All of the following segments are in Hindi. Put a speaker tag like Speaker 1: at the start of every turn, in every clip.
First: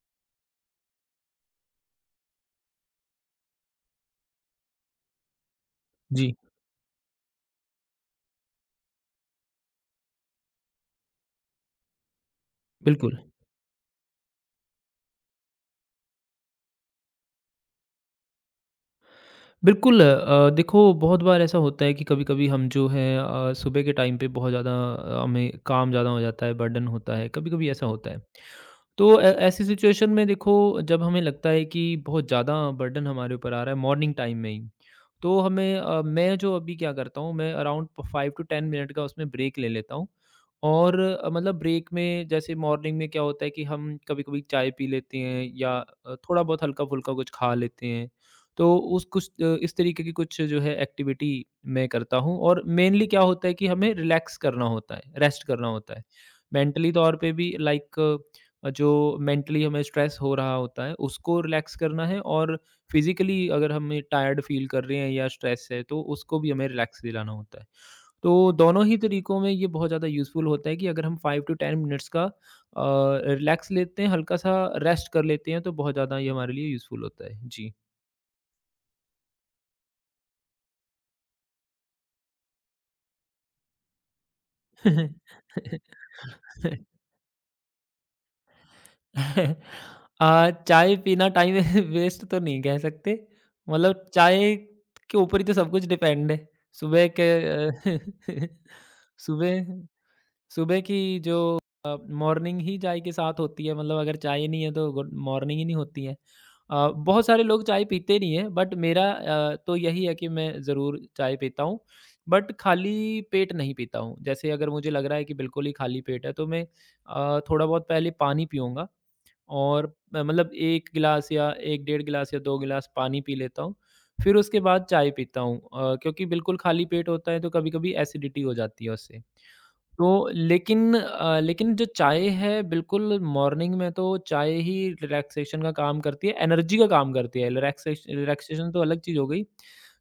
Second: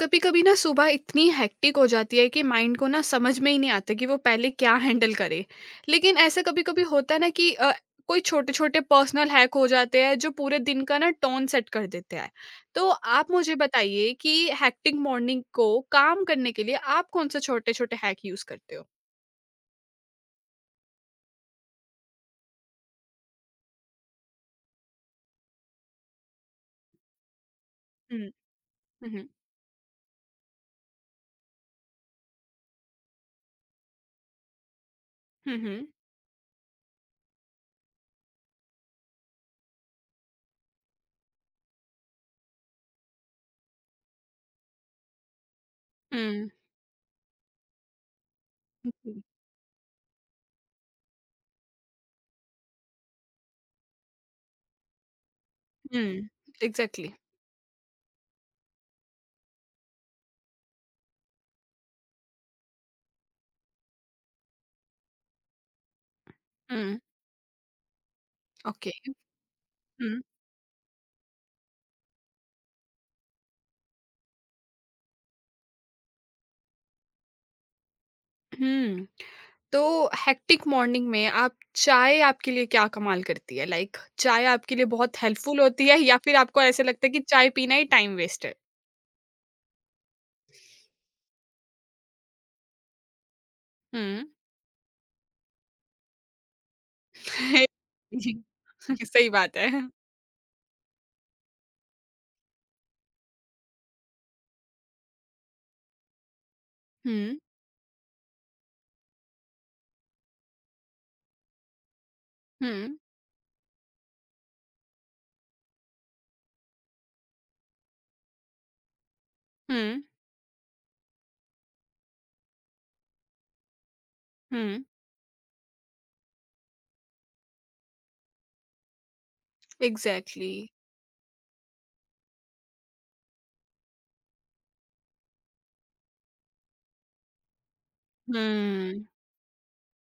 Speaker 1: कभी कभी ना सुबह इतनी हेक्टिक हो जाती है कि माइंड को ना समझ में ही नहीं आता कि वो पहले क्या हैंडल करे। लेकिन
Speaker 2: जी,
Speaker 1: ऐसा कभी कभी होता है ना कि कोई छोटे छोटे पर्सनल हैक हो जाते हैं जो पूरे दिन का ना टोन सेट कर देते हैं। तो
Speaker 2: बिल्कुल।
Speaker 1: आप मुझे बताइए कि हैक्टिक मॉर्निंग को काम करने के लिए आप कौन से छोटे छोटे हैक यूज करते हो।
Speaker 2: बिल्कुल देखो बहुत बार ऐसा होता है कि कभी-कभी हम जो है सुबह के टाइम पे बहुत ज़्यादा हमें काम ज़्यादा हो जाता है, बर्डन होता है, कभी-कभी ऐसा होता है।
Speaker 1: हम्म।
Speaker 2: तो
Speaker 1: हम्म।
Speaker 2: ऐ ऐसी सिचुएशन में देखो जब हमें लगता है कि बहुत ज़्यादा बर्डन हमारे ऊपर आ रहा है मॉर्निंग टाइम में ही, तो हमें
Speaker 1: हम्म।
Speaker 2: मैं जो अभी क्या करता हूँ मैं अराउंड 5 टू 10 मिनट का उसमें ब्रेक ले लेता हूँ और मतलब ब्रेक में जैसे मॉर्निंग में क्या होता है कि हम कभी-कभी चाय पी लेते हैं या थोड़ा बहुत हल्का-फुल्का कुछ खा लेते हैं। तो उस
Speaker 1: हम्म।
Speaker 2: कुछ इस तरीके की कुछ जो है एक्टिविटी मैं करता हूँ और मेनली क्या होता है कि हमें रिलैक्स करना होता है, रेस्ट करना होता है।
Speaker 1: हम्म।
Speaker 2: Mentally
Speaker 1: exactly.
Speaker 2: तौर पे भी लाइक जो मेंटली हमें स्ट्रेस हो रहा होता है उसको रिलैक्स करना है और फिज़िकली अगर हम टायर्ड फ़ील कर रहे हैं या स्ट्रेस है तो उसको भी हमें
Speaker 1: हम्म।
Speaker 2: रिलैक्स दिलाना होता है। तो दोनों
Speaker 1: ओके।
Speaker 2: ही तरीकों में ये बहुत ज़्यादा
Speaker 1: हम्म।
Speaker 2: यूज़फुल होता है कि अगर हम 5 टू 10 मिनट्स का रिलैक्स लेते हैं, हल्का-सा रेस्ट कर लेते हैं तो बहुत ज़्यादा ये हमारे लिए यूज़फुल होता है। जी।
Speaker 1: okay, तो हेक्टिक मॉर्निंग में आप चाय आपके लिए क्या कमाल करती है? लाइक चाय आपके लिए बहुत हेल्पफुल होती है या फिर आपको ऐसे लगता है कि चाय पीना ही टाइम वेस्ट है?
Speaker 2: चाय पीना टाइम वेस्ट तो नहीं कह सकते। मतलब
Speaker 1: हुँ।
Speaker 2: चाय के ऊपर ही तो सब कुछ डिपेंड है। सुबह के अ,
Speaker 1: जी। सही बात
Speaker 2: सुबह
Speaker 1: है।
Speaker 2: सुबह की जो अ, मॉर्निंग ही चाय के साथ होती है। मतलब अगर चाय नहीं है तो गुड मॉर्निंग ही नहीं होती है। बहुत
Speaker 1: हुँ,
Speaker 2: सारे लोग चाय पीते नहीं हैं बट मेरा तो यही है कि मैं ज़रूर चाय पीता हूँ। बट
Speaker 1: हुँ,
Speaker 2: खाली पेट नहीं पीता हूँ। जैसे अगर मुझे लग रहा है कि बिल्कुल ही खाली पेट है तो मैं थोड़ा बहुत पहले पानी पीऊँगा। और
Speaker 1: हुँ,
Speaker 2: मतलब 1 गिलास या 1 डेढ़ गिलास या 2 गिलास पानी पी लेता हूँ। फिर उसके
Speaker 1: हुँ।
Speaker 2: बाद चाय पीता हूँ क्योंकि बिल्कुल खाली पेट होता है तो कभी-कभी एसिडिटी हो जाती है उससे। तो
Speaker 1: एग्ज़ैक्टली।
Speaker 2: लेकिन लेकिन जो चाय है बिल्कुल मॉर्निंग में तो चाय ही रिलैक्सेशन का काम करती है, एनर्जी का काम करती है। रिलैक्सेशन तो अलग
Speaker 1: हुँ,
Speaker 2: चीज़ हो गई,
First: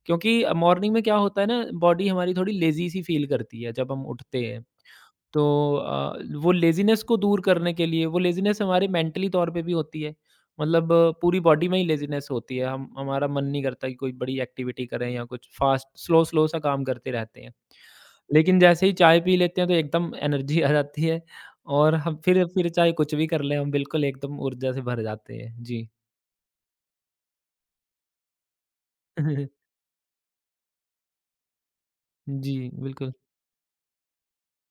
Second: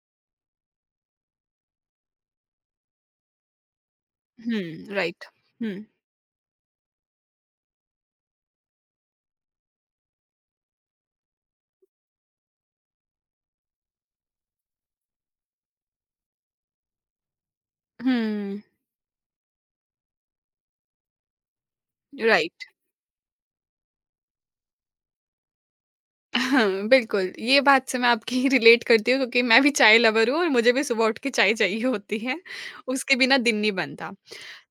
Speaker 2: क्योंकि मॉर्निंग में क्या होता है ना बॉडी हमारी थोड़ी लेज़ी सी फील करती है जब हम उठते हैं।
Speaker 1: हुँ, राइट।
Speaker 2: तो
Speaker 1: हुँ,
Speaker 2: वो लेज़ीनेस को दूर करने के लिए वो लेज़ीनेस हमारे मेंटली तौर पे भी होती है। मतलब पूरी बॉडी में ही लेज़ीनेस होती है। हम हमारा मन नहीं करता कि कोई बड़ी एक्टिविटी करें या कुछ फ़ास्ट स्लो स्लो सा काम करते रहते हैं। लेकिन
Speaker 1: हुँ,
Speaker 2: जैसे ही चाय पी लेते हैं तो एकदम एनर्जी आ जाती है और हम फिर
Speaker 1: राइट।
Speaker 2: फिर चाहे कुछ भी कर लें हम बिल्कुल एकदम ऊर्जा से भर जाते हैं। जी।
Speaker 1: हाँ, बिल्कुल, ये बात से मैं आपकी रिलेट करती हूँ क्योंकि मैं भी चाय लवर हूँ और मुझे भी सुबह उठ के चाय चाहिए होती है,
Speaker 2: जी, बिल्कुल।
Speaker 1: उसके बिना दिन नहीं बनता।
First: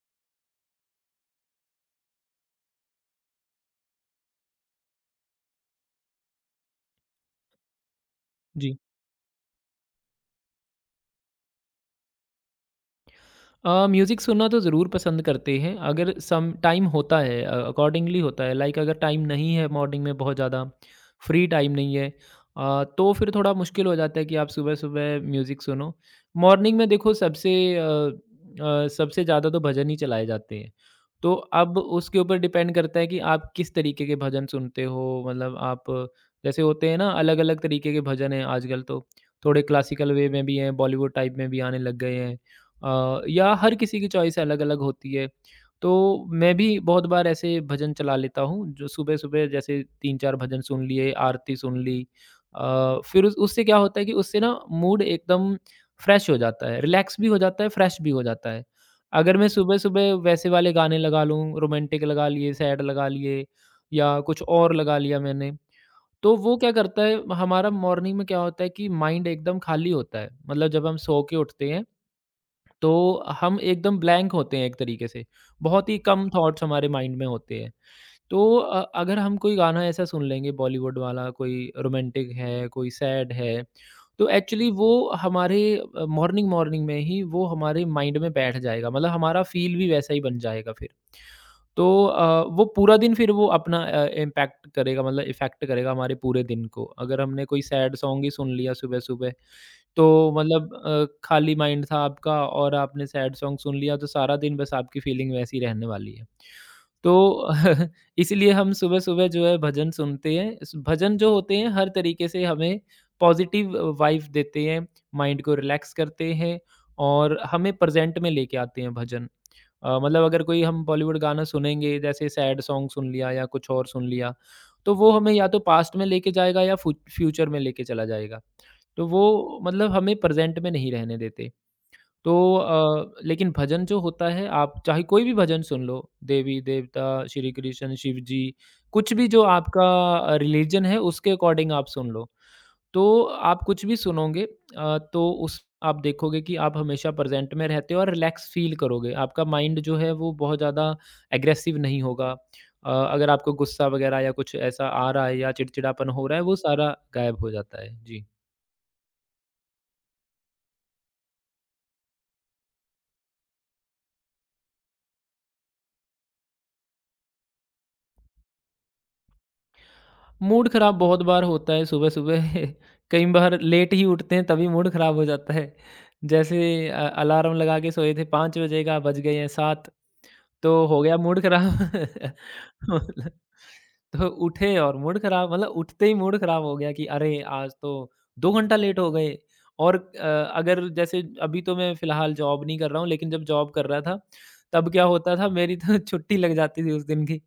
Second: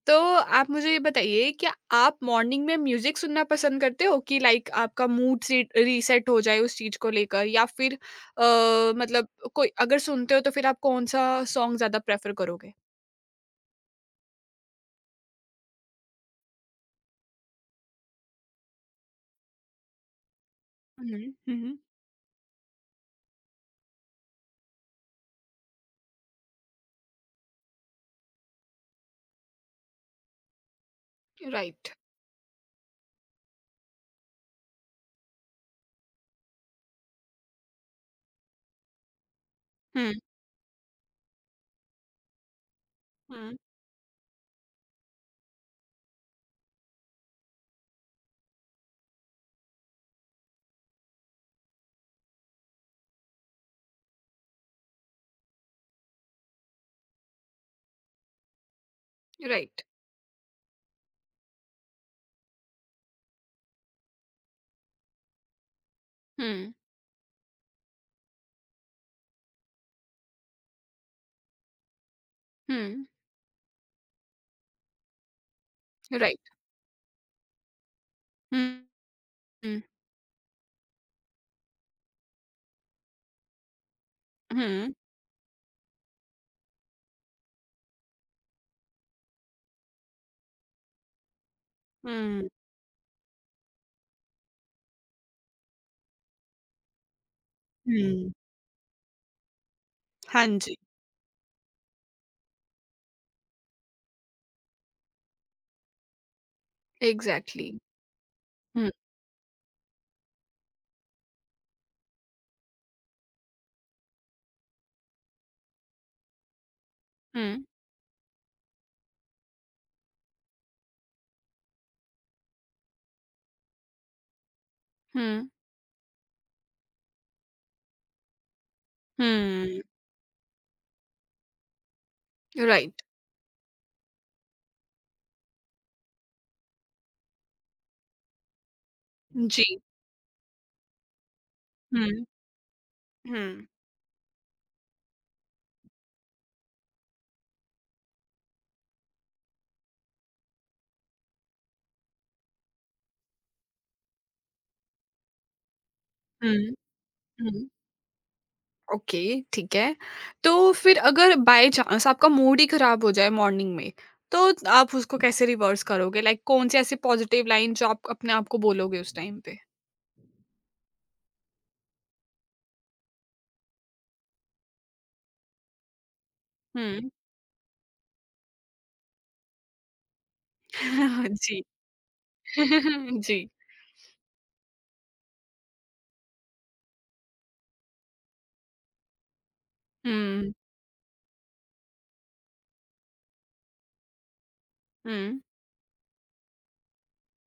Speaker 1: तो आप मुझे ये बताइए क्या आप मॉर्निंग में म्यूज़िक सुनना पसंद करते हो कि लाइक आपका मूड सीट रीसेट हो जाए उस चीज़ को लेकर या फिर
Speaker 2: जी।
Speaker 1: मतलब कोई अगर सुनते हो तो फिर आप कौन-सा सॉन्ग ज़्यादा प्रेफ़र करोगे?
Speaker 2: म्यूज़िक सुनना तो ज़रूर पसंद करते हैं अगर सम टाइम होता है अकॉर्डिंगली होता है लाइक अगर टाइम नहीं है मॉर्निंग में बहुत ज़्यादा
Speaker 1: हुँ, हुँ,
Speaker 2: फ्री टाइम
Speaker 1: हुँ।
Speaker 2: नहीं है तो फिर थोड़ा मुश्किल हो जाता है कि आप सुबह-सुबह म्यूज़िक सुनो। मॉर्निंग में देखो सबसे सबसे ज़्यादा तो भजन ही चलाए जाते हैं। तो अब
Speaker 1: राइट।
Speaker 2: उसके ऊपर डिपेंड करता है कि आप किस तरीके के भजन सुनते हो मतलब आप जैसे होते हैं ना अलग-अलग तरीके के भजन हैं आजकल तो। थोड़े क्लासिकल
Speaker 1: हुँ,
Speaker 2: वे में भी हैं, बॉलीवुड टाइप में भी आने लग गए हैं। या
Speaker 1: हुँ,
Speaker 2: हर किसी की चॉइस अलग-अलग होती है। तो मैं भी बहुत बार ऐसे भजन चला लेता हूँ, जो सुबह-सुबह जैसे 3-4 भजन सुन लिए, आरती सुन ली। फिर उस उससे क्या होता है कि उससे ना मूड एकदम फ्रेश हो जाता है, रिलैक्स भी हो जाता है, फ्रेश भी हो जाता है। अगर मैं
Speaker 1: राइट।
Speaker 2: सुबह-सुबह वैसे वाले गाने लगा लूँ, रोमांटिक लगा लिए, सैड लगा लिए या कुछ और लगा लिया मैंने, तो वो क्या
Speaker 1: हुँ,
Speaker 2: करता है हमारा मॉर्निंग में क्या होता है कि माइंड एकदम खाली होता है। मतलब जब हम सो के उठते हैं
Speaker 1: हुँ,
Speaker 2: तो हम एकदम ब्लैंक होते हैं एक तरीके से, बहुत ही कम
Speaker 1: राइट।
Speaker 2: थॉट्स हमारे माइंड में होते हैं। तो
Speaker 1: हुँ,
Speaker 2: अगर हम कोई
Speaker 1: हुँ,
Speaker 2: गाना ऐसा सुन लेंगे बॉलीवुड वाला, कोई रोमांटिक है, कोई सैड है, तो एक्चुअली वो
Speaker 1: हुँ,
Speaker 2: हमारे मॉर्निंग मॉर्निंग में ही वो हमारे माइंड में बैठ जाएगा, मतलब हमारा फ़ील भी वैसा ही बन जाएगा फिर। तो
Speaker 1: हुँ,
Speaker 2: वो पूरा दिन फिर वो अपना इम्पैक्ट करेगा मतलब इफ़ेक्ट करेगा हमारे पूरे दिन को। अगर हमने कोई सैड सॉन्ग ही
Speaker 1: हुँ।
Speaker 2: सुन लिया सुबह-सुबह तो
Speaker 1: हाँ
Speaker 2: मतलब
Speaker 1: जी,
Speaker 2: खाली माइंड था आपका और आपने सैड सॉन्ग सुन लिया तो सारा दिन बस आपकी फीलिंग वैसी रहने वाली है। तो
Speaker 1: एग्ज़ैक्टली।
Speaker 2: इसीलिए हम
Speaker 1: हुँ,
Speaker 2: सुबह-सुबह जो है भजन सुनते हैं। इस भजन जो होते हैं हर तरीके से हमें पॉजिटिव वाइब देते हैं, माइंड को रिलैक्स करते हैं और
Speaker 1: हुँ,
Speaker 2: हमें प्रेज़ेंट में लेके आते हैं भजन। मतलब अगर कोई हम बॉलीवुड गाना सुनेंगे जैसे सैड सॉन्ग सुन लिया या कुछ और सुन लिया, तो वो हमें या
Speaker 1: हुँ,
Speaker 2: तो पास्ट में लेके जाएगा या फू फ्यूचर में लेके चला जाएगा। तो वो
Speaker 1: हुँ,
Speaker 2: मतलब हमें प्रेज़ेंट में नहीं रहने देते। तो
Speaker 1: राइट।
Speaker 2: लेकिन भजन जो होता है आप चाहे कोई भी भजन सुन लो, देवी-देवता, श्री कृष्ण, शिव जी, कुछ भी जो
Speaker 1: जी,
Speaker 2: आपका रिलीजन है उसके अकॉर्डिंग आप सुन
Speaker 1: हुँ,
Speaker 2: लो। तो
Speaker 1: हुँ,
Speaker 2: आप कुछ भी सुनोगे तो उस आप देखोगे कि आप हमेशा प्रेज़ेंट में रहते हो और रिलैक्स फ़ील करोगे। आपका माइंड जो है वो बहुत ज़्यादा एग्रेसिव नहीं होगा। अगर आपको गुस्सा वग़ैरह या कुछ ऐसा आ रहा है या चिड़चिड़ापन हो रहा है, वो
Speaker 1: हुँ,
Speaker 2: सारा गायब हो
Speaker 1: हुँ,
Speaker 2: जाता है। जी।
Speaker 1: ओके, ठीक है। तो फिर अगर बाय चांस आपका मूड ही ख़राब हो जाए मॉर्निंग में, तो आप उसको कैसे रिवर्स करोगे? लाइक कौन से ऐसे पॉज़िटिव लाइन जो आप अपने आप को बोलोगे उस टाइम पे?
Speaker 2: मूड खराब बहुत बार होता है सुबह-सुबह कई बार लेट ही उठते हैं तभी मूड खराब हो जाता है। जैसे
Speaker 1: हुँ,
Speaker 2: अलार्म लगा के सोए थे 5 बजे का बज गए हैं 7 तो हो गया मूड
Speaker 1: जी,
Speaker 2: खराब। मतलब
Speaker 1: जी,
Speaker 2: तो उठे और मूड खराब मतलब उठते ही मूड खराब हो गया कि अरे! आज तो 2 घंटा लेट हो गए और
Speaker 1: हुँ,
Speaker 2: अगर जैसे अभी तो मैं फ़िलहाल जॉब नहीं कर रहा हूँ लेकिन जब जॉब कर रहा था तब क्या होता
Speaker 1: हुँ,
Speaker 2: था मेरी तो छुट्टी लग जाती थी उस दिन की।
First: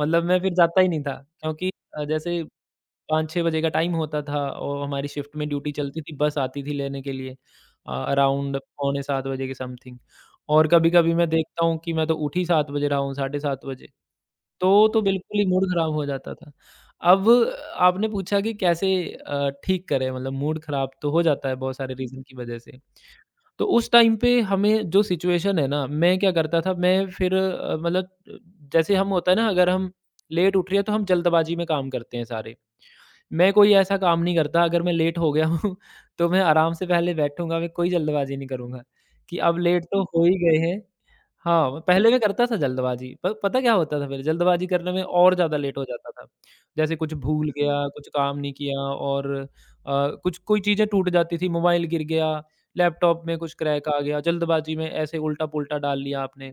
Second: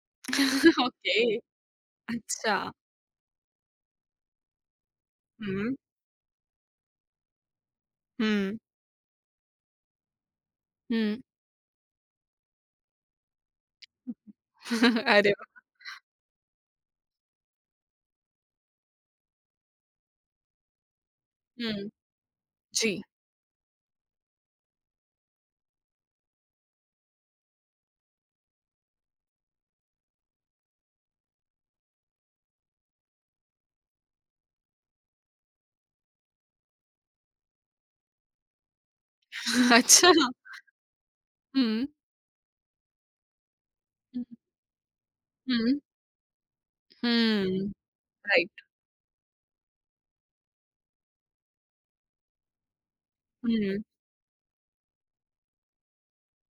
Speaker 2: मतलब मैं फिर जाता ही नहीं था
Speaker 1: ओके,
Speaker 2: क्योंकि जैसे
Speaker 1: अच्छा,
Speaker 2: 5-6 बजे का टाइम होता था और हमारी शिफ्ट में ड्यूटी
Speaker 1: हुँ,
Speaker 2: चलती थी, बस आती थी लेने के लिए अराउंड
Speaker 1: हुँ,
Speaker 2: पौने 7 बजे के समथिंग और कभी-कभी
Speaker 1: हुँ,
Speaker 2: मैं देखता हूँ कि मैं तो उठ ही 7 बजे रहा हूँ, साढ़े 7 बजे, तो
Speaker 1: अरे
Speaker 2: बिल्कुल ही
Speaker 1: वाह!
Speaker 2: मूड खराब हो जाता था। अब आपने पूछा कि कैसे ठीक करें मतलब मूड खराब तो हो जाता है बहुत
Speaker 1: हुँ,
Speaker 2: सारे रीज़न की वजह से।
Speaker 1: जी,
Speaker 2: तो उस टाइम पे हमें जो सिचुएशन है ना, मैं क्या करता था मैं फिर मतलब जैसे हम होता है ना अगर हम लेट उठ रहे हैं तो हम जल्दबाजी में काम करते हैं सारे। मैं कोई ऐसा काम नहीं करता अगर मैं लेट हो गया हूँ तो मैं आराम से पहले बैठूँगा, मैं कोई जल्दबाज़ी नहीं करूँगा, कि अब लेट तो
Speaker 1: अच्छा।
Speaker 2: हो ही गए हैं हाँ,
Speaker 1: हुँ।
Speaker 2: पहले मैं करता था जल्दबाज़ी, पर पता क्या होता था फिर जल्दबाज़ी करने में और ज़्यादा
Speaker 1: हुँ,
Speaker 2: लेट
Speaker 1: हुँ,
Speaker 2: हो जाता था। जैसे कुछ भूल हुँ।
Speaker 1: हुँ।
Speaker 2: गया, कुछ काम नहीं
Speaker 1: राइट।
Speaker 2: किया और कुछ कोई चीज़ें टूट जाती थी, मोबाइल गिर गया, लैपटॉप में
Speaker 1: हुँ,
Speaker 2: कुछ
Speaker 1: हुँ,
Speaker 2: क्रैक आ गया, जल्दबाज़ी में ऐसे उल्टा-पुल्टा डाल लिया आपने।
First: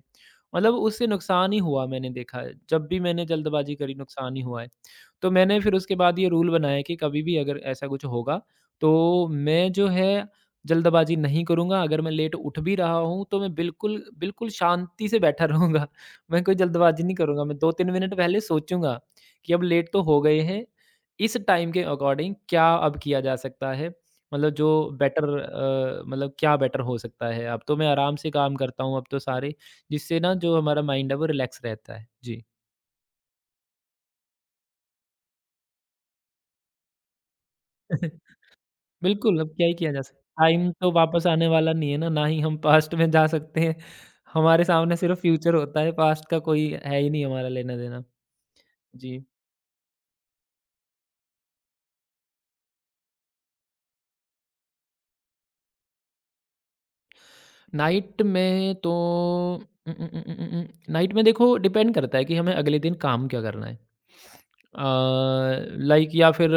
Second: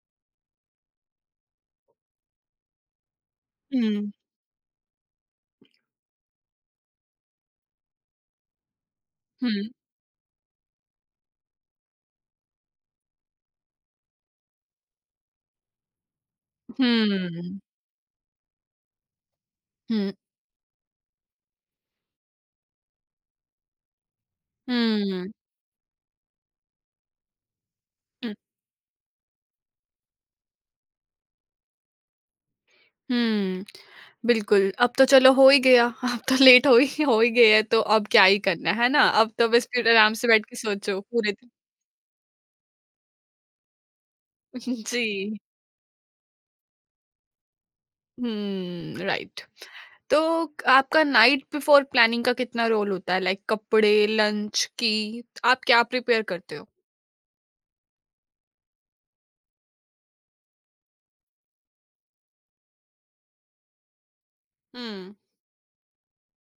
Speaker 2: मतलब उससे नुकसान ही हुआ मैंने देखा है, जब भी मैंने जल्दबाज़ी करी
Speaker 1: हुँ,
Speaker 2: नुकसान ही हुआ है। तो मैंने फिर उसके बाद ये रूल बनाया कि कभी भी अगर ऐसा कुछ होगा, तो
Speaker 1: हुँ,
Speaker 2: मैं जो है जल्दबाजी नहीं करूँगा, अगर मैं लेट उठ भी रहा हूँ, तो मैं बिल्कुल, बिल्कुल शांति से बैठा रहूँगा। मैं कोई जल्दबाजी नहीं करूँगा, मैं
Speaker 1: हुँ,
Speaker 2: 2-3 मिनट पहले सोचूँगा कि अब लेट तो
Speaker 1: हुँ,
Speaker 2: हो गए हैं, इस टाइम के अकॉर्डिंग क्या अब किया जा सकता है? मतलब जो बेटर मतलब क्या बेटर हो सकता है? अब तो मैं आराम से
Speaker 1: हुँ,
Speaker 2: काम करता हूँ, अब तो सारे, जिससे ना जो हमारा माइंड है वो रिलैक्स रहता है। जी।
Speaker 1: हुँ। बिल्कुल, अब तो चलो हो ही गया, अब तो लेट हो ही गए हैं तो अब क्या ही करना, है ना? अब
Speaker 2: बिल्कुल।
Speaker 1: तो
Speaker 2: अब क्या
Speaker 1: बस
Speaker 2: ही
Speaker 1: फिर
Speaker 2: किया जा
Speaker 1: आराम
Speaker 2: सकता,
Speaker 1: से बैठ के
Speaker 2: टाइम तो
Speaker 1: सोचो
Speaker 2: वापस
Speaker 1: पूरे
Speaker 2: आने
Speaker 1: दिन।
Speaker 2: वाला नहीं है ना, ना ही हम पास्ट में जा सकते हैं। हमारे सामने
Speaker 1: जी।
Speaker 2: सिर्फ़ फ्यूचर होता है, पास्ट का कोई है ही नहीं हमारा लेना-देना।
Speaker 1: हुँ,
Speaker 2: जी।
Speaker 1: राइट। तो आपका नाइट बिफोर प्लानिंग का कितना रोल होता है? लाइक कपड़े, लंच की आप क्या प्रिपेयर करते हो?
Speaker 2: नाइट में तो उम उम उम उम उम, नाइट में देखो डिपेंड करता है कि हमें अगले दिन काम क्या करना है। अ,
Speaker 1: हुँ,
Speaker 2: लाइक या फिर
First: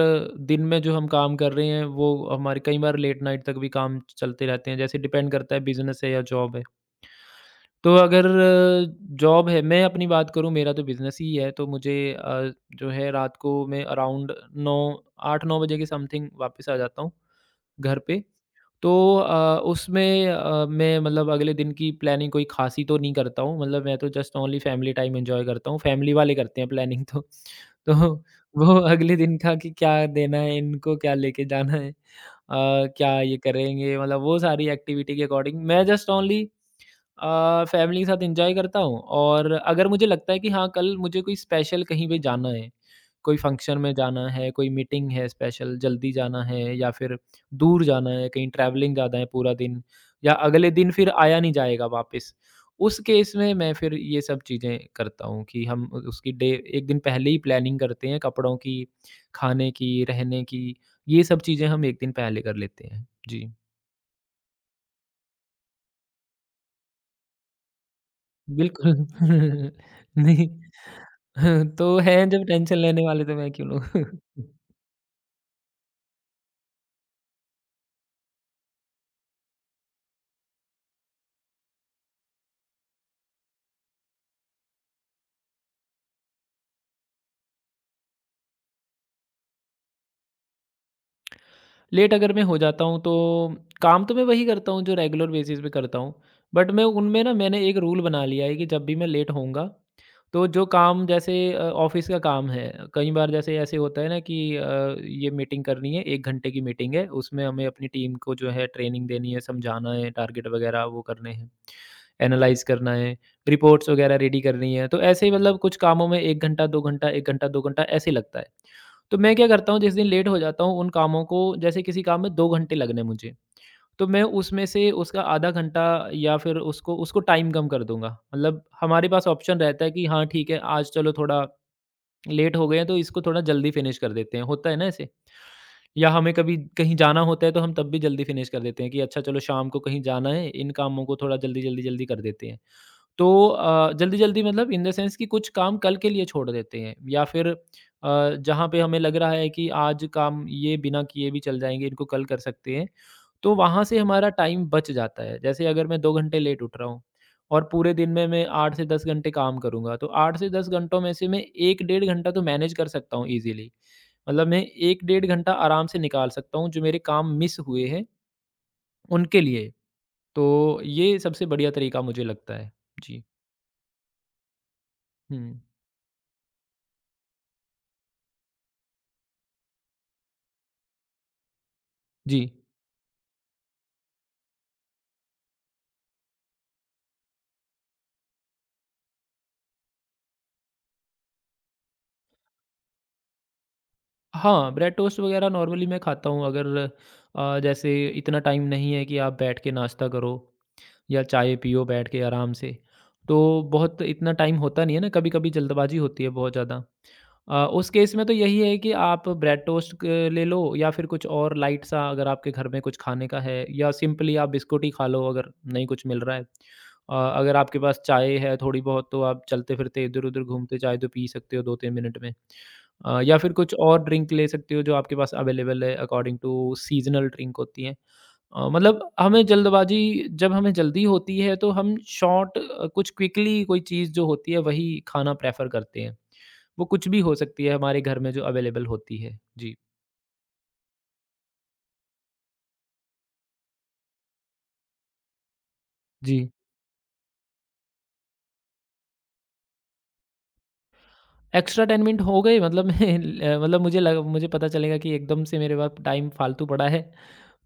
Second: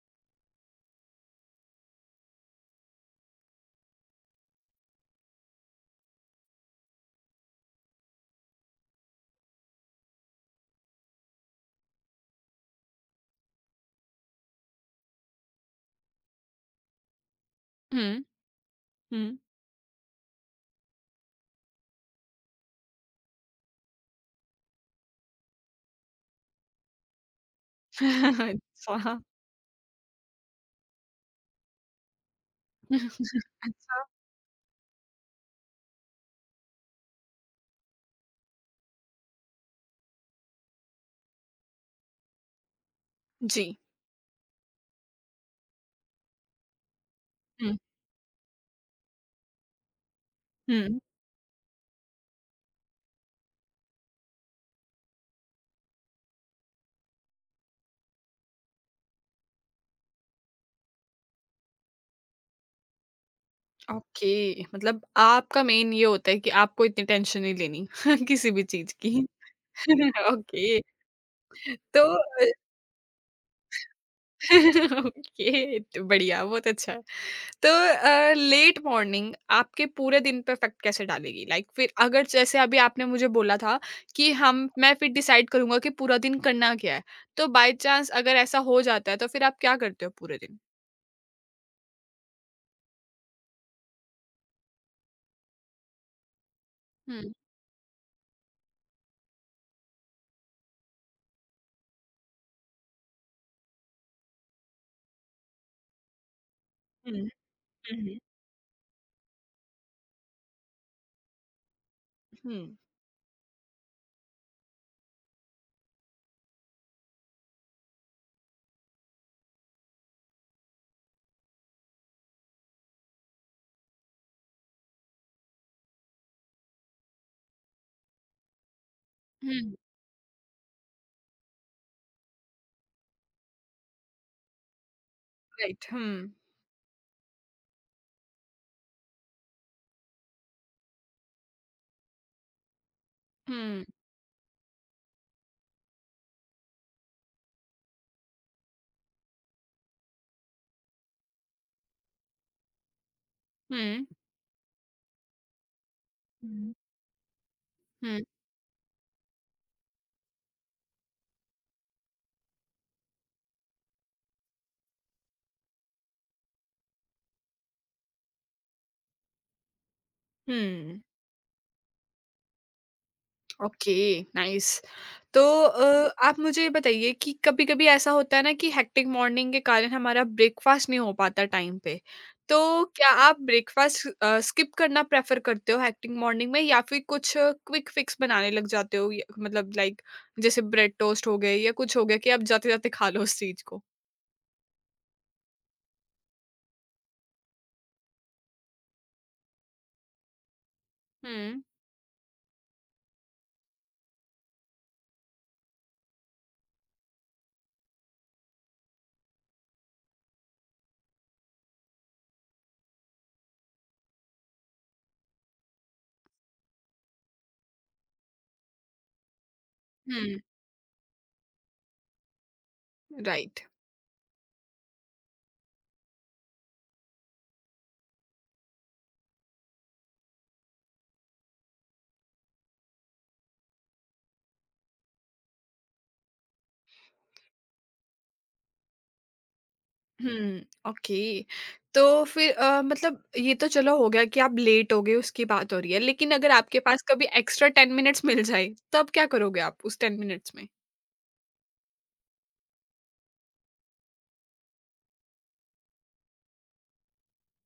Speaker 2: दिन में जो हम काम कर रहे हैं, वो हमारे कई बार लेट नाइट तक भी काम चलते रहते हैं, जैसे डिपेंड करता है बिज़नेस है या जॉब है। तो अगर जॉब है, मैं अपनी बात करूँ, मेरा तो बिज़नेस ही है, तो मुझे जो है रात को मैं अराउंड 9 8-9 बजे के समथिंग वापस आ जाता हूँ घर पे।
Speaker 1: हुँ,
Speaker 2: तो
Speaker 1: हुँ।
Speaker 2: उसमें मैं मतलब अगले दिन की प्लानिंग कोई ख़ासी तो नहीं करता हूँ, मतलब मैं तो just only family time enjoy करता हूँ, फैमिली वाले करते हैं प्लानिंग तो। तो वो
Speaker 1: अच्छा,
Speaker 2: अगले
Speaker 1: हाँ।
Speaker 2: दिन का कि क्या देना है इनको, क्या लेके जाना है, क्या ये करेंगे, मतलब वो सारी एक्टिविटी के अकॉर्डिंग मैं जस्ट ओनली फैमिली के साथ एंजॉय करता हूँ। और अगर मुझे लगता है कि हाँ, कल मुझे कोई स्पेशल कहीं पे जाना है, कोई
Speaker 1: जी।
Speaker 2: फंक्शन में जाना है, कोई मीटिंग है स्पेशल, जल्दी जाना है या फिर
Speaker 1: हुँ,
Speaker 2: दूर जाना है, कहीं ट्रैवलिंग ज़्यादा है पूरा दिन, या अगले दिन
Speaker 1: हुँ।
Speaker 2: फिर आया नहीं जाएगा वापस। उस केस में मैं फिर ये सब चीज़ें करता हूँ कि हम उ उसकी डे 1 दिन पहले ही प्लानिंग करते हैं कपड़ों की, खाने की, रहने की, ये सब चीज़ें हम 1 दिन पहले कर लेते हैं। जी।
Speaker 1: ओके, मतलब आपका मेन ये होता है कि आपको इतनी टेंशन नहीं लेनी किसी भी चीज़
Speaker 2: बिल्कुल।
Speaker 1: की।
Speaker 2: नहीं।
Speaker 1: ओके,
Speaker 2: तो
Speaker 1: तो
Speaker 2: हैं जब टेंशन लेने वाले, तो मैं क्यों लूँ?
Speaker 1: ओके, तो बढ़िया, बहुत अच्छा। है। तो लेट मॉर्निंग आपके पूरे दिन पे इफ़ेक्ट कैसे डालेगी? लाइक फिर अगर जैसे अभी आपने मुझे बोला था कि हम मैं फिर डिसाइड करूँगा कि पूरा दिन करना क्या है, तो बाय चांस अगर ऐसा हो जाता है, तो फिर आप क्या करते हो पूरे दिन?
Speaker 2: लेट अगर मैं हो जाता हूँ, तो काम तो मैं वही करता हूँ जो रेगुलर बेसिस पे करता हूँ, बट मैं उनमें ना,
Speaker 1: हुँ,
Speaker 2: मैंने एक रूल बना लिया है कि जब भी मैं लेट होऊंगा, तो जो काम, जैसे ऑफिस का काम है, कई बार जैसे ऐसे होता है ना कि ये मीटिंग करनी है, 1 घंटे की मीटिंग है,
Speaker 1: हुँ, हुँ,
Speaker 2: उसमें हमें अपनी टीम
Speaker 1: हुँ,
Speaker 2: को जो है ट्रेनिंग देनी है, समझाना है, टारगेट वगैरह वो करने हैं,
Speaker 1: हुँ,
Speaker 2: एनालाइज़ करना है, रिपोर्ट्स वगैरह रेडी करनी है, तो ऐसे ही मतलब कुछ कामों में 1 घंटा, 2 घंटा, 1 घंटा, 2 घंटा ऐसे ही लगता है। तो मैं क्या करता हूँ, जिस दिन लेट हो जाता हूँ, उन कामों को, जैसे किसी काम में 2 घंटे लगने मुझे, तो मैं उसमें से उसका आधा घंटा, या फिर उसको उसको टाइम कम कर दूँगा। मतलब हमारे पास ऑप्शन
Speaker 1: हुँ,
Speaker 2: रहता है कि हाँ, ठीक है, आज चलो थोड़ा लेट हो गए हैं, तो इसको थोड़ा जल्दी फिनिश कर देते हैं, होता है ना ऐसे?
Speaker 1: राइट,
Speaker 2: या
Speaker 1: हुँ,
Speaker 2: हमें कभी कहीं जाना होता है तो हम तब भी जल्दी फिनिश कर देते हैं कि अच्छा चलो शाम को कहीं जाना है, इन कामों को थोड़ा जल्दी, जल्दी, जल्दी कर देते हैं। तो
Speaker 1: हुँ,
Speaker 2: जल्दी-जल्दी मतलब इन द सेंस कि कुछ काम कल के लिए छोड़ देते हैं या फिर जहाँ पे हमें लग रहा है कि आज काम ये बिना किए भी चल जाएँगे, इनको कल कर सकते हैं, तो वहाँ से
Speaker 1: हुँ।
Speaker 2: हमारा टाइम बच जाता है। जैसे अगर मैं 2 घंटे लेट
Speaker 1: हुँ।
Speaker 2: उठ रहा हूँ और पूरे दिन
Speaker 1: हुँ,
Speaker 2: में मैं 8 से 10 घंटे काम करूँगा, तो 8 से 10 घंटों में से मैं 1 डेढ़ घंटा तो मैनेज कर सकता हूँ ईज़िली। मतलब मैं 1 डेढ़ घंटा आराम से निकाल सकता हूँ, जो मेरे काम मिस हुए हैं, उनके लिए। तो
Speaker 1: हुँ।
Speaker 2: ये सबसे बढ़िया तरीका मुझे लगता है। जी।
Speaker 1: Okay, nice.
Speaker 2: हुँ।
Speaker 1: तो आप मुझे ये बताइए कि कभी-कभी ऐसा होता है ना कि हेक्टिक मॉर्निंग के कारण हमारा ब्रेकफ़ास्ट नहीं हो पाता टाइम पे।
Speaker 2: जी।
Speaker 1: तो क्या आप ब्रेकफ़ास्ट स्किप करना प्रेफ़र करते हो हेक्टिक मॉर्निंग में या फिर कुछ क्विक फ़िक्स बनाने लग जाते हो? य मतलब लाइक जैसे ब्रेड टोस्ट हो गए या कुछ हो गया कि आप जाते-जाते खा लो उस चीज़ को?
Speaker 2: हाँ, ब्रेड टोस्ट वग़ैरह नॉर्मली मैं खाता हूँ, अगर जैसे इतना टाइम नहीं है कि आप बैठ के नाश्ता करो, या चाय
Speaker 1: हुँ,
Speaker 2: पियो बैठ के आराम से। तो बहुत इतना टाइम होता नहीं है ना, कभी-कभी जल्दबाज़ी होती है बहुत ज़्यादा। उस केस में तो यही है कि आप ब्रेड टोस्ट क ले लो, या फिर कुछ और लाइट सा, अगर आपके घर में कुछ खाने का है, या सिंपली आप बिस्कुट ही खा लो, अगर नहीं कुछ मिल रहा है। अगर आपके पास चाय है थोड़ी बहुत, तो आप चलते-फिरते
Speaker 1: हुँ,
Speaker 2: इधर-उधर घूमते चाय तो पी सकते हो 2-3 मिनट में। या फिर
Speaker 1: राइट।
Speaker 2: कुछ और ड्रिंक ले सकते हो जो आपके पास अवेलेबल है, अकॉर्डिंग टू सीज़नल ड्रिंक होती हैं। मतलब हमें जल्दबाज़ी, जब हमें जल्दी होती है, तो हम शॉर्ट कुछ क्विकली कोई चीज़ जो होती है वही खाना प्रेफ़र करते हैं। वो कुछ भी हो सकती है हमारे घर में जो अवेलेबल होती है। जी।
Speaker 1: हुँ, ओके। तो फिर मतलब ये तो चलो हो गया कि आप लेट हो गए उसकी बात हो रही है, लेकिन
Speaker 2: जी।
Speaker 1: अगर आपके पास कभी एक्स्ट्रा 10 मिनट्स मिल जाए, तब क्या करोगे आप उस 10 मिनट्स में?
Speaker 2: एक्स्ट्रा 10 मिनट हो गए, मतलब मैं ल मतलब मुझे लगा, मुझे पता चलेगा कि एकदम से मेरे पास टाइम फ़ालतू पड़ा है।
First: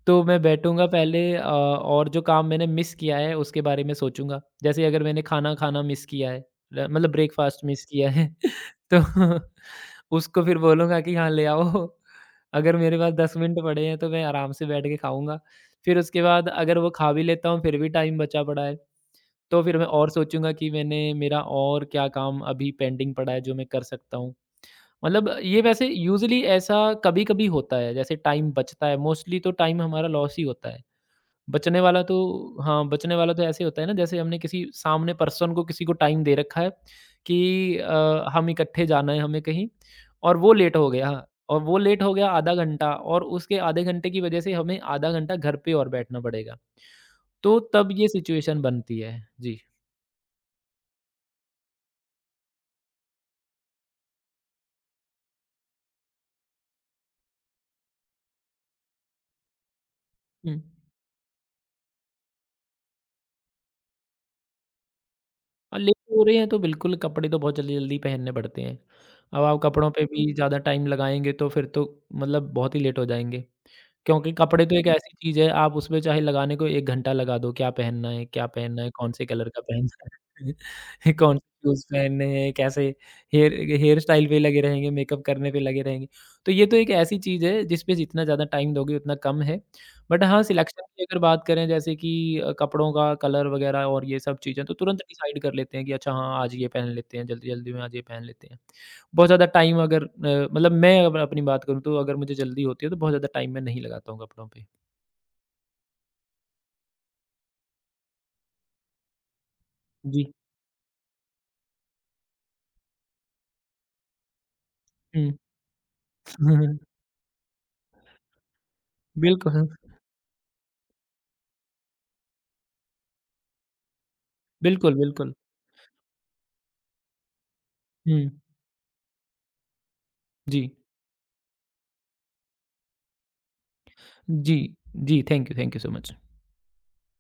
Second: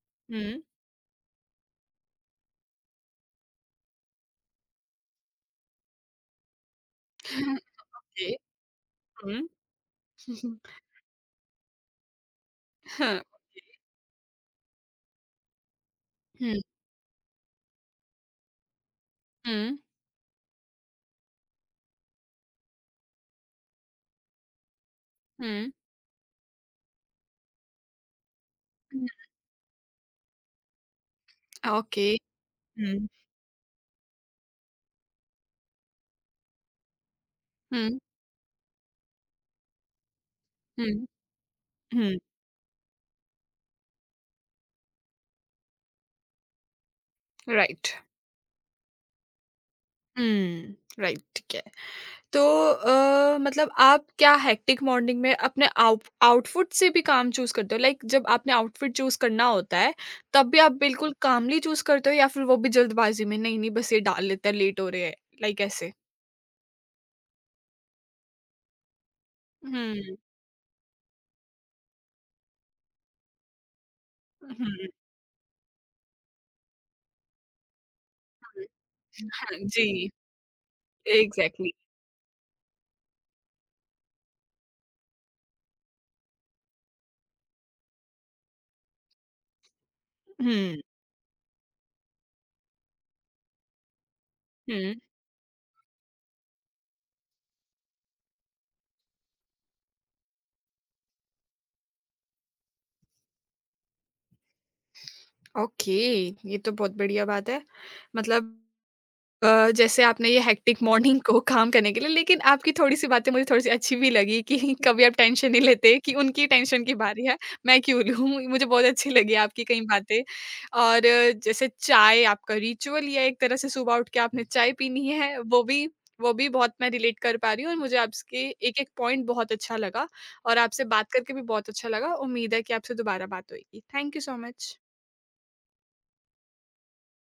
Speaker 2: तो मैं
Speaker 1: हुँ,
Speaker 2: बैठूँगा पहले, और जो काम मैंने मिस किया है उसके बारे में सोचूँगा। जैसे अगर मैंने खाना खाना मिस किया है, ल मतलब ब्रेकफ़ास्ट मिस किया है,
Speaker 1: ओके,
Speaker 2: तो
Speaker 1: हुँ,
Speaker 2: उसको फिर बोलूँगा कि हाँ, ले आओ। अगर मेरे पास
Speaker 1: हाँ,
Speaker 2: 10 मिनट पड़े हैं, तो मैं आराम से बैठ के खाऊँगा। फिर उसके बाद
Speaker 1: हुँ,
Speaker 2: अगर वो खा भी लेता हूँ फिर भी टाइम बचा पड़ा है, तो
Speaker 1: हुँ,
Speaker 2: फिर मैं और सोचूँगा कि मैंने मेरा और क्या काम अभी पेंडिंग पड़ा है जो मैं कर सकता हूँ। मतलब ये
Speaker 1: हुँ,
Speaker 2: वैसे यूज़ुअली ऐसा कभी-कभी होता है, जैसे टाइम बचता है, मोस्टली तो टाइम हमारा लॉस ही होता है।
Speaker 1: हुँ,
Speaker 2: बचने वाला
Speaker 1: ओके,
Speaker 2: तो हाँ,
Speaker 1: हुँ,
Speaker 2: बचने वाला तो ऐसे होता है ना, जैसे हमने किसी सामने पर्सन को किसी को टाइम दे रखा है कि
Speaker 1: हुँ,
Speaker 2: हम इकट्ठे जाना है हमें कहीं, और वो लेट हो
Speaker 1: हुँ,
Speaker 2: गया, और वो लेट हो
Speaker 1: हुँ,
Speaker 2: गया आधा घंटा, और उसके आधे घंटे की वजह से हमें आधा घंटा घर पे और बैठना पड़ेगा। तो तब
Speaker 1: राइट,
Speaker 2: ये सिचुएशन बनती है। जी।
Speaker 1: हुँ, राइट, ठीक है। तो मतलब आप क्या हेक्टिक मॉर्निंग में अपने आउटफिट से भी काम चूज़ करते हो? लाइक जब आपने आउटफिट चूज़ करना होता है, तब भी
Speaker 2: हुँ।
Speaker 1: आप बिल्कुल कामली चूज़ करते हो या फिर वो भी जल्दबाज़ी में, नहीं, नहीं बस ये डाल लेते हैं, लेट हो रहे हैं, लाइक
Speaker 2: हाँ,
Speaker 1: ऐसे?
Speaker 2: लेट हो रहे हैं तो बिल्कुल कपड़े तो बहुत जल्दी-जल्दी पहनने पड़ते हैं। अब आप कपड़ों पे
Speaker 1: हुँ,
Speaker 2: भी ज़्यादा टाइम लगाएँगे तो फिर तो मतलब बहुत ही लेट हो जाएँगे। क्योंकि
Speaker 1: हुँ,
Speaker 2: कपड़े तो एक
Speaker 1: हुँ।
Speaker 2: ऐसी चीज़ है, आप उसमें चाहे लगाने को 1 घंटा लगा दो, क्या पहनना है, कौन से कलर
Speaker 1: हाँ
Speaker 2: का
Speaker 1: जी,
Speaker 2: पहनना है, कौन से
Speaker 1: एग्ज़ैक्टली।
Speaker 2: शूज़ पहनने हैं, कैसे हेयर हेयर स्टाइल पे लगे रहेंगे, मेकअप करने पे लगे रहेंगे। तो ये तो एक ऐसी चीज़ है जिस पे जितना ज़्यादा टाइम दोगे उतना कम है। बट हाँ, सिलेक्शन
Speaker 1: हुँ,
Speaker 2: की अगर बात करें, जैसे कि कपड़ों का कलर वगैरह और ये सब चीज़ें, तो
Speaker 1: हुँ।
Speaker 2: तुरंत डिसाइड कर लेते हैं कि अच्छा हाँ, आज ये पहन लेते हैं, जल्दी-जल्दी में आज ये पहन लेते हैं। बहुत ज़्यादा टाइम अगर मतलब मैं अगर अपनी बात करूँ, तो अगर मुझे जल्दी होती है तो बहुत ज़्यादा टाइम मैं नहीं लगाता हूँ कपड़ों पे।
Speaker 1: ओके, ये तो बहुत बढ़िया बात है। मतलब जैसे
Speaker 2: जी।
Speaker 1: आपने ये हेक्टिक मॉर्निंग को काम करने के लिए लेकिन आपकी थोड़ी-सी बातें मुझे थोड़ी-सी अच्छी भी लगी कि कभी आप
Speaker 2: हुँ।
Speaker 1: टेंशन नहीं लेते कि उनकी टेंशन की बारी है, मैं क्यों लूँ? मुझे बहुत अच्छी लगी आपकी
Speaker 2: बिल्कुल,
Speaker 1: कई बातें और जैसे चाय आपका रिचुअल या एक तरह से सुबह उठ के आपने चाय
Speaker 2: बिल्कुल,
Speaker 1: पीनी
Speaker 2: बिल्कुल।
Speaker 1: है, वो भी बहुत मैं रिलेट कर पा रही हूँ और मुझे
Speaker 2: हुँ।
Speaker 1: आपके एक-एक पॉइंट बहुत अच्छा लगा और
Speaker 2: जी।
Speaker 1: आपसे बात करके भी बहुत अच्छा लगा। उम्मीद है कि आपसे दोबारा बात होएगी। थैंक यू सो
Speaker 2: जी।
Speaker 1: मच।
Speaker 2: जी, थैंक यू सो मच।